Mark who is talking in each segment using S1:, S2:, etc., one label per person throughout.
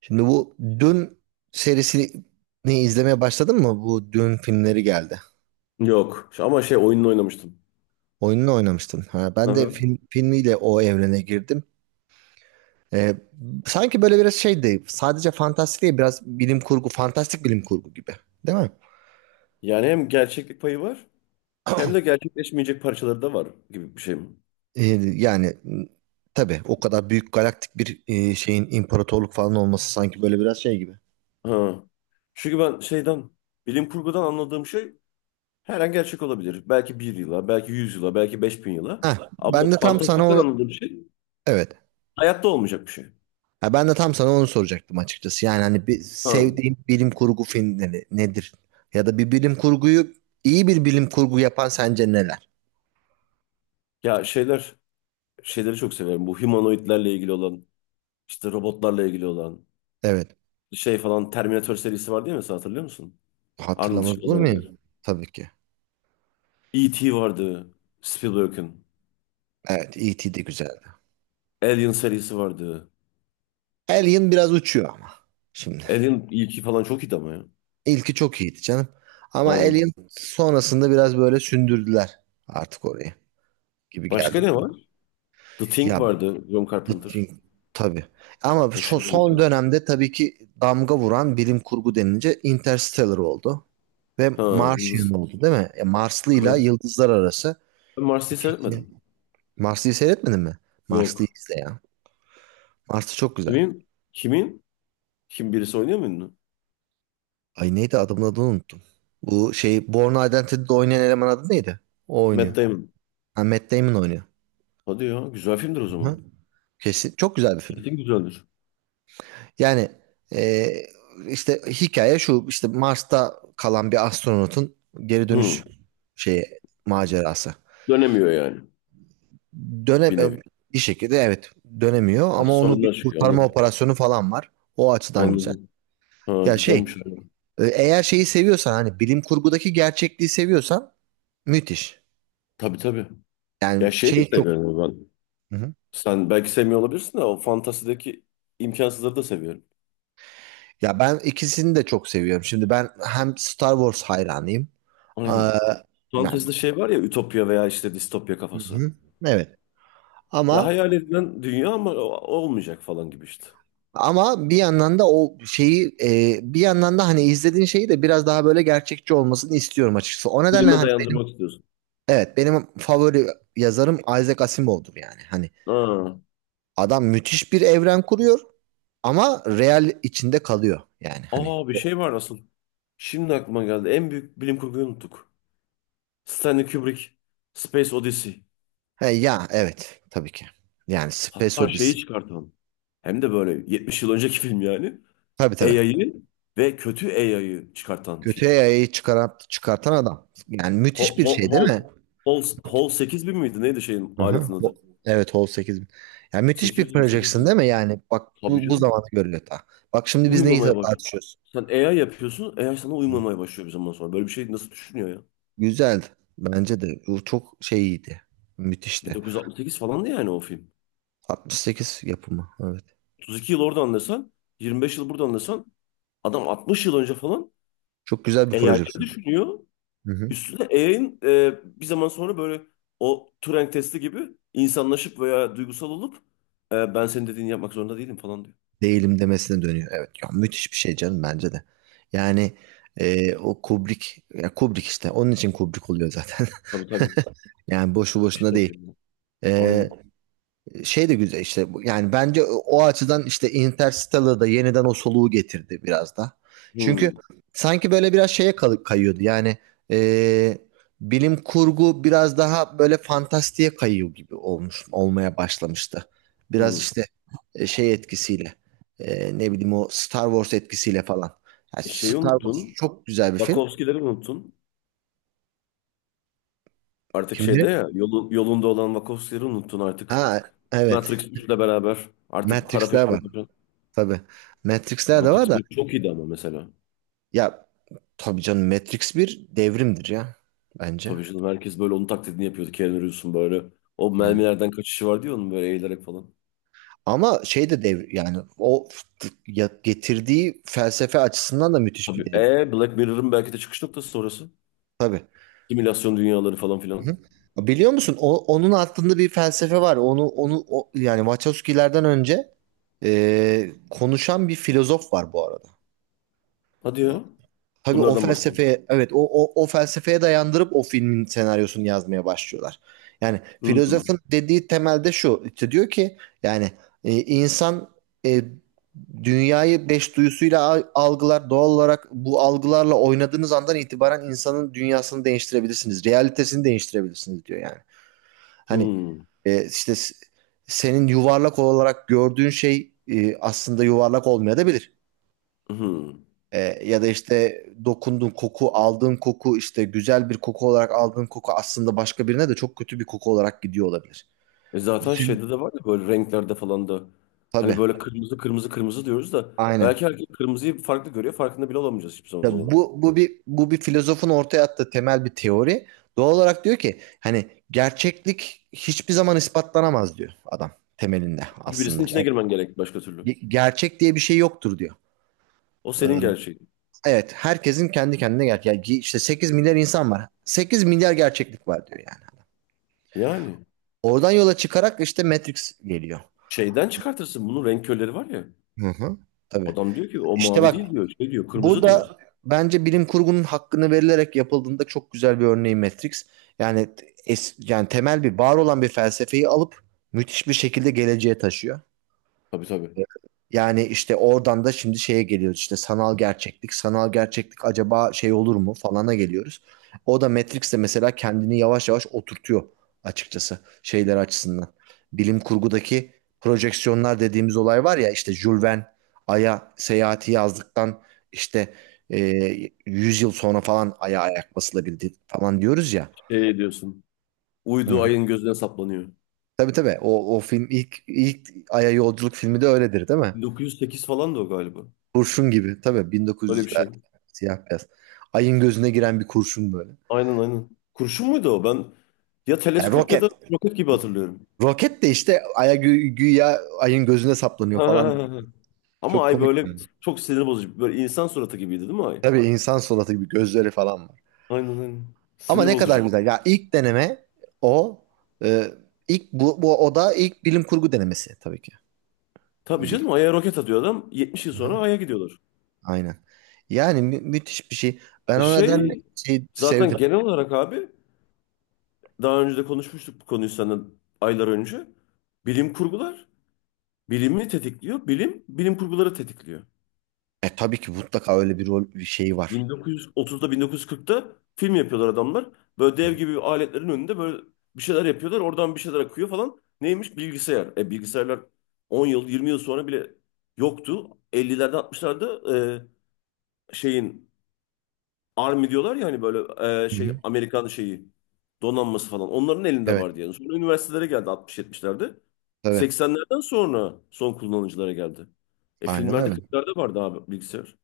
S1: Şimdi bu Dün serisini izlemeye başladın mı? Bu Dün filmleri geldi.
S2: Yok. Ama şey oyununu oynamıştım.
S1: Oyununu oynamıştın. Ha,
S2: Hı
S1: ben de
S2: hı.
S1: filmiyle o evrene girdim. Ee, sanki böyle biraz şey değil. Sadece fantastik değil. Biraz fantastik bilim kurgu gibi. Değil mi?
S2: Yani hem gerçeklik payı var hem de gerçekleşmeyecek parçaları da var gibi bir şey mi?
S1: Ee, yani m, tabii o kadar büyük galaktik bir şeyin imparatorluk falan olması sanki böyle biraz şey gibi.
S2: Ha. Çünkü ben şeyden bilim kurgudan anladığım şey her an gerçek olabilir. Belki bir yıla, belki 100 yıla, belki 5.000 yıla.
S1: Heh,
S2: Ama
S1: ben de tam sana
S2: fantastikten
S1: onu
S2: anladığım şey
S1: evet
S2: hayatta olmayacak bir şey.
S1: Ha, ben de tam sana onu soracaktım açıkçası. Yani hani bir
S2: Ha.
S1: sevdiğim bilim kurgu filmleri nedir? Ya da bir bilim kurgu yapan sence neler?
S2: Ya şeyler şeyleri çok severim. Bu humanoidlerle ilgili olan, işte robotlarla ilgili olan
S1: Evet.
S2: şey falan Terminator serisi var değil mi? Sen hatırlıyor musun? Arnold
S1: Hatırlamaz olur
S2: Schwarzenegger.
S1: muyum? Tabii ki.
S2: E.T. vardı. Spielberg'in.
S1: Evet, E.T. de güzeldi.
S2: Alien serisi vardı.
S1: Alien biraz uçuyor ama. Şimdi.
S2: Alien ilki falan çok iyiydi ama ya.
S1: İlki çok iyiydi canım. Ama
S2: Aynen.
S1: Alien sonrasında biraz böyle sündürdüler artık orayı
S2: Başka
S1: geldi.
S2: ne var? The Thing
S1: Ya
S2: vardı. John Carpenter.
S1: Nutting tabii. Ama
S2: O
S1: şu
S2: şeyde
S1: son
S2: geçiyordu.
S1: dönemde tabii ki damga vuran bilim kurgu denince Interstellar oldu. Ve
S2: Ha,
S1: Martian
S2: Yıldız.
S1: oldu değil mi? E, Marslı'yla
S2: Aha.
S1: Yıldızlar Arası.
S2: Ben Mars'ı
S1: E,
S2: seyretmedim.
S1: Marslı'yı seyretmedin mi? Marslı'yı
S2: Yok.
S1: izle ya. Marslı çok güzel.
S2: Kimin? Kimin? Kim birisi oynuyor mu ünlü?
S1: Ay neydi adamın adını unuttum. Bu şey Born Identity'de oynayan eleman adı neydi? O
S2: Matt
S1: oynuyor.
S2: Damon.
S1: Ha, Matt Damon oynuyor.
S2: Hadi ya. Güzel filmdir o
S1: Hı.
S2: zaman.
S1: Kesin. Çok güzel bir film.
S2: Kesin güzeldir.
S1: Yani e, işte hikaye şu işte Mars'ta kalan bir astronotun geri dönüş
S2: Hı.
S1: şeyi macerası.
S2: Dönemiyor yani.
S1: Dönem
S2: Bir nevi.
S1: e, bir şekilde evet dönemiyor
S2: Ha,
S1: ama onu bir
S2: sorunlar çıkıyor.
S1: kurtarma
S2: Anladım.
S1: operasyonu falan var. O açıdan güzel.
S2: Anladım. Ha,
S1: Ya şey
S2: güzelmiş, abi.
S1: eğer şeyi seviyorsan hani bilim kurgudaki gerçekliği seviyorsan müthiş.
S2: Tabii tabii. Ya
S1: Yani
S2: şey de
S1: şey çok.
S2: seviyorum ben.
S1: Hı hı.
S2: Sen belki sevmiyor olabilirsin de o fantazideki imkansızları da seviyorum.
S1: Ya ben ikisini de çok seviyorum. Şimdi ben hem Star Wars hayranıyım.
S2: Aynen.
S1: Aa, yani-
S2: Fantezide şey var ya ütopya veya işte distopya
S1: Hı
S2: kafası.
S1: hı. Evet.
S2: Ya
S1: Ama
S2: hayal edilen dünya ama olmayacak falan gibi işte.
S1: Ama bir yandan da bir yandan da hani izlediğin şeyi de biraz daha böyle gerçekçi olmasını istiyorum açıkçası. O nedenle
S2: Bilime
S1: hani benim
S2: dayandırmak istiyorsun.
S1: evet benim favori yazarım Isaac Asimov'dur yani. Hani
S2: Aa,
S1: adam müthiş bir evren kuruyor ama real içinde kalıyor yani hani.
S2: aa bir şey var asıl. Şimdi aklıma geldi. En büyük bilim kurguyu unuttuk. Stanley Kubrick, Space Odyssey.
S1: He, ya evet tabii ki. Yani Space
S2: Hatta şeyi
S1: Odyssey.
S2: çıkartan. Hem de böyle 70 yıl önceki film yani.
S1: Tabii tabii.
S2: AI'yı ve kötü AI'yı çıkartan
S1: Kötüye
S2: film.
S1: yayayı çıkartan adam. Yani
S2: Hol,
S1: müthiş bir
S2: hol,
S1: şey değil
S2: hol,
S1: mi?
S2: hol 8000 miydi? Neydi şeyin
S1: Aha.
S2: aletin adı?
S1: Evet Hall 8000. Yani müthiş bir
S2: 800 mü 800
S1: projection
S2: mü?
S1: değil mi? Yani bak
S2: Tabii
S1: bu
S2: canım.
S1: zamanda görülüyor daha. Bak şimdi biz neyi
S2: Uyumamaya baş.
S1: tartışıyoruz?
S2: Sen AI yapıyorsun. AI sana
S1: Hı.
S2: uyumamaya başlıyor bir zaman sonra. Böyle bir şey nasıl düşünüyor ya?
S1: Güzeldi. Bence de. Bu çok şey iyiydi. Müthişti.
S2: 1968 falandı yani o film.
S1: 68 yapımı. Evet.
S2: 32 yıl orada anlasan, 25 yıl burada anlasan adam 60 yıl önce falan
S1: Çok güzel bir
S2: AI'ları
S1: projection.
S2: düşünüyor.
S1: Hı hı.
S2: Üstüne AI'nin bir zaman sonra böyle o Turing testi gibi insanlaşıp veya duygusal olup ben senin dediğini yapmak zorunda değilim falan diyor.
S1: Değilim demesine dönüyor. Evet. Ya, müthiş bir şey canım bence de. Yani o Kubrick. Ya Kubrick işte. Onun için Kubrick oluyor zaten.
S2: Tabii tabii.
S1: Yani boşu boşuna
S2: İşte
S1: değil.
S2: yapıyorum. ben.
S1: E,
S2: Aynen.
S1: şey de güzel işte yani bence o açıdan işte Interstellar'da yeniden o soluğu getirdi biraz da. Çünkü
S2: Hmm,
S1: sanki böyle biraz şeye kayıyordu yani e, bilim kurgu biraz daha böyle fantastiğe kayıyor gibi olmuş olmaya başlamıştı. Biraz
S2: hmm.
S1: işte şey etkisiyle ne bileyim o Star Wars etkisiyle falan. Yani
S2: E şeyi
S1: Star Wars
S2: unuttun.
S1: çok güzel bir film.
S2: Wachowski'leri unuttun. Artık
S1: Kimleri?
S2: şeyde ya yolunda olan Wachowski'leri unuttun artık.
S1: Ha evet
S2: Matrix 3'le beraber artık para
S1: Matrix'ler
S2: peşinde
S1: var
S2: koşan.
S1: tabii. Matrix'ler de var
S2: Matrix
S1: da.
S2: bir çok iyiydi ama mesela.
S1: Ya tabii canım Matrix bir devrimdir ya bence.
S2: Tabii canım herkes böyle onun taklidini yapıyordu. Keanu Reeves'un böyle. O
S1: Aynen.
S2: mermilerden kaçışı vardı ya onun böyle eğilerek falan.
S1: Ama şey de dev yani getirdiği felsefe açısından da müthiş bir
S2: Tabii
S1: devrim.
S2: Black Mirror'ın belki de çıkış noktası sonrası.
S1: Tabii.
S2: Simülasyon dünyaları falan filan.
S1: Hı. Biliyor musun onun altında bir felsefe var. Yani Wachowski'lerden önce konuşan bir filozof var bu arada.
S2: Hadi ya.
S1: Tabii o
S2: Bunlardan bahsedelim.
S1: felsefeye evet o felsefeye dayandırıp o filmin senaryosunu yazmaya başlıyorlar. Yani
S2: Hmm,
S1: filozofun dediği temelde şu işte diyor ki yani insan e, dünyayı beş duyusuyla algılar doğal olarak bu algılarla oynadığınız andan itibaren insanın dünyasını değiştirebilirsiniz. Realitesini değiştirebilirsiniz diyor yani. Hani
S2: hmm,
S1: e, işte s- senin yuvarlak olarak gördüğün şey aslında yuvarlak olmayabilir.
S2: hmm.
S1: Ee, ya da işte aldığın koku işte güzel bir koku olarak aldığın koku aslında başka birine de çok kötü bir koku olarak gidiyor olabilir.
S2: E
S1: Bu
S2: zaten
S1: senin
S2: şeyde de var ya böyle renklerde falan da. Hani
S1: tabii.
S2: böyle kırmızı kırmızı kırmızı diyoruz da
S1: Aynen.
S2: belki herkes kırmızıyı farklı görüyor. Farkında bile olamayacağız hiçbir zaman
S1: Tabii
S2: onun.
S1: bu bir filozofun ortaya attığı temel bir teori. Doğal olarak diyor ki hani gerçeklik hiçbir zaman ispatlanamaz diyor adam temelinde
S2: Çünkü
S1: aslında.
S2: birisinin içine
S1: Yani
S2: girmen gerek başka türlü.
S1: gerçek diye bir şey yoktur diyor.
S2: O senin
S1: Ee,
S2: gerçeğin.
S1: evet, herkesin kendi kendine gerçek. Yani işte 8 milyar insan var. 8 milyar gerçeklik var diyor yani.
S2: Yani
S1: Oradan yola çıkarak işte Matrix geliyor.
S2: şeyden çıkartırsın bunun renk körleri var ya.
S1: Hı hı. Tabii.
S2: Adam diyor ki o
S1: İşte
S2: mavi
S1: bak
S2: değil diyor. Şey diyor
S1: bu
S2: kırmızı diyor.
S1: da bence bilim kurgunun hakkını verilerek yapıldığında çok güzel bir örneği Matrix. Yani yani temel bir var olan bir felsefeyi alıp müthiş bir şekilde geleceğe taşıyor.
S2: Tabii tabii.
S1: Yani işte oradan da şimdi şeye geliyoruz işte sanal gerçeklik. Sanal gerçeklik acaba şey olur mu falana geliyoruz. O da Matrix'te mesela kendini yavaş yavaş oturtuyor açıkçası şeyler açısından. Bilim kurgudaki projeksiyonlar dediğimiz olay var ya işte Jules Verne Ay'a seyahati yazdıktan işte e, 100 yıl sonra falan Ay'a ayak basılabildi falan diyoruz ya.
S2: Şey diyorsun.
S1: Hı
S2: Uydu
S1: hı.
S2: ayın gözüne saplanıyor.
S1: Tabii tabii o film ilk Ay'a yolculuk filmi de öyledir değil mi?
S2: 1908 falan da o galiba.
S1: Kurşun gibi. Tabii
S2: Öyle bir şey.
S1: 1900'lerde. Siyah beyaz. Ayın gözüne giren bir kurşun böyle.
S2: Aynen aynen. Kurşun muydu o? Ben ya
S1: Yani
S2: teleskop ya da
S1: roket.
S2: roket gibi hatırlıyorum.
S1: Roket de işte aya güya ayın gözüne saplanıyor falan.
S2: Ama
S1: Çok
S2: ay
S1: komik
S2: böyle
S1: yani.
S2: çok sinir bozucu. Böyle insan suratı gibiydi değil mi ay?
S1: Tabii insan suratı gibi gözleri falan var.
S2: Aynen aynen.
S1: Ama
S2: Sinir
S1: ne kadar
S2: bozucu.
S1: güzel. Ya ilk deneme o. Ee, ilk bu, bu o da ilk bilim kurgu denemesi tabii ki.
S2: Tabii bir şey değil
S1: Büyük-
S2: mi? Ay'a roket atıyor adam. 70 yıl sonra
S1: Aha,
S2: Ay'a gidiyorlar.
S1: Aynen. Müthiş bir şey. Ben
S2: E
S1: o nedenle
S2: şey
S1: şey
S2: zaten
S1: sevdim.
S2: genel olarak abi daha önce de konuşmuştuk bu konuyu senden aylar önce. Bilim kurgular bilimi tetikliyor. Bilim bilim kurguları tetikliyor.
S1: Tabii ki mutlaka öyle bir rol bir şey var.
S2: 1930'da 1940'ta film yapıyorlar adamlar. Böyle dev gibi aletlerin önünde böyle bir şeyler yapıyorlar. Oradan bir şeyler akıyor falan. Neymiş? Bilgisayar. E bilgisayarlar 10 yıl 20 yıl sonra bile yoktu. 50'lerde 60'larda şeyin Army diyorlar ya hani böyle
S1: Hı
S2: şey
S1: hı.
S2: Amerikan şeyi donanması falan. Onların elinde
S1: Evet
S2: vardı yani. Sonra üniversitelere geldi 60-70'lerde.
S1: tabii.
S2: 80'lerden sonra son kullanıcılara geldi. E
S1: Aynen
S2: filmlerde
S1: öyle.
S2: 40'larda vardı abi bilgisayar.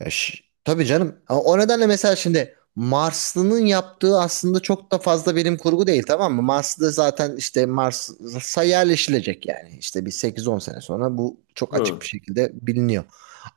S1: Tabii canım. Ama o nedenle mesela şimdi Marslı'nın yaptığı aslında çok da fazla bilim kurgu değil tamam mı? Marslı zaten işte Mars'a yerleşilecek yani. İşte bir sekiz on sene sonra bu çok açık
S2: Hı.
S1: bir şekilde biliniyor.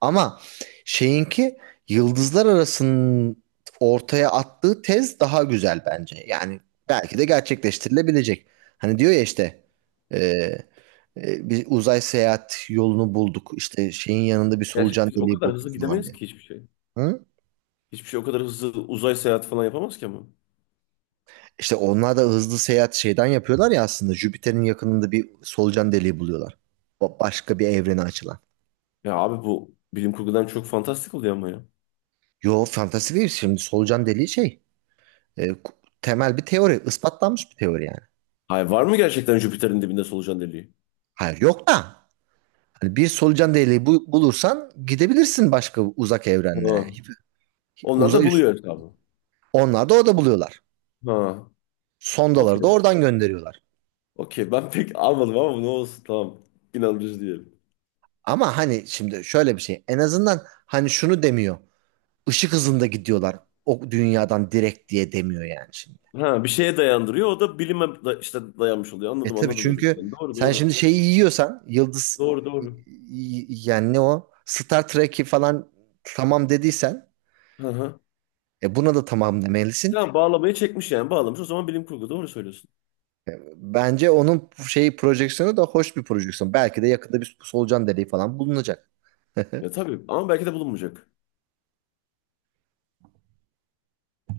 S1: Ama şeyinki yıldızlar arasının ortaya attığı tez daha güzel bence. Yani belki de gerçekleştirilebilecek. Hani diyor ya işte e, bir uzay seyahat yolunu bulduk. İşte şeyin yanında bir solucan
S2: Gerçekten biz o
S1: deliği
S2: kadar
S1: bulduk
S2: hızlı
S1: falan.
S2: gidemeyiz ki hiçbir şey.
S1: Hı?
S2: Hiçbir şey o kadar hızlı uzay seyahati falan yapamaz ki ama.
S1: İşte onlar da hızlı seyahat şeyden yapıyorlar ya aslında. Jüpiter'in yakınında bir solucan deliği buluyorlar. Başka bir evrene açılan.
S2: Ya abi bu bilim kurgudan çok fantastik oluyor ama ya.
S1: Yo fantasi değil şimdi solucan deliği şey. e, ku- temel bir teori. İspatlanmış bir teori yani.
S2: Hayır var mı gerçekten Jüpiter'in dibinde solucan deliği?
S1: Hayır yok da. Hani bir solucan deliği bulursan gidebilirsin başka uzak
S2: Ha.
S1: evrenlere.
S2: Onlar da
S1: Uzay üstü.
S2: buluyor hesabı.
S1: Onlar da orada buluyorlar.
S2: Ha.
S1: Sondaları da
S2: Okey.
S1: oradan gönderiyorlar.
S2: Okey. Ben pek almadım ama ne olsun tamam. İnandırıcı diyelim.
S1: Ama hani şimdi şöyle bir şey. En azından hani şunu demiyor. Işık hızında gidiyorlar. O dünyadan direkt diye demiyor yani şimdi.
S2: Ha bir şeye dayandırıyor. O da bilime işte dayanmış oluyor.
S1: E
S2: Anladım
S1: tabii
S2: anladım demek
S1: çünkü
S2: istedim. Doğru
S1: sen
S2: doğru.
S1: şimdi şeyi yiyorsan yıldız
S2: Doğru doğru.
S1: yani ne o Star Trek'i falan tamam dediysen
S2: Hı hı.
S1: e buna da tamam demelisin.
S2: Tamam bağlamayı çekmiş yani bağlamış. O zaman bilim kurgu doğru söylüyorsun.
S1: Bence onun şeyi projeksiyonu da hoş bir projeksiyon. Belki de yakında bir solucan deliği falan bulunacak.
S2: Ya tabii ama belki de bulunmayacak.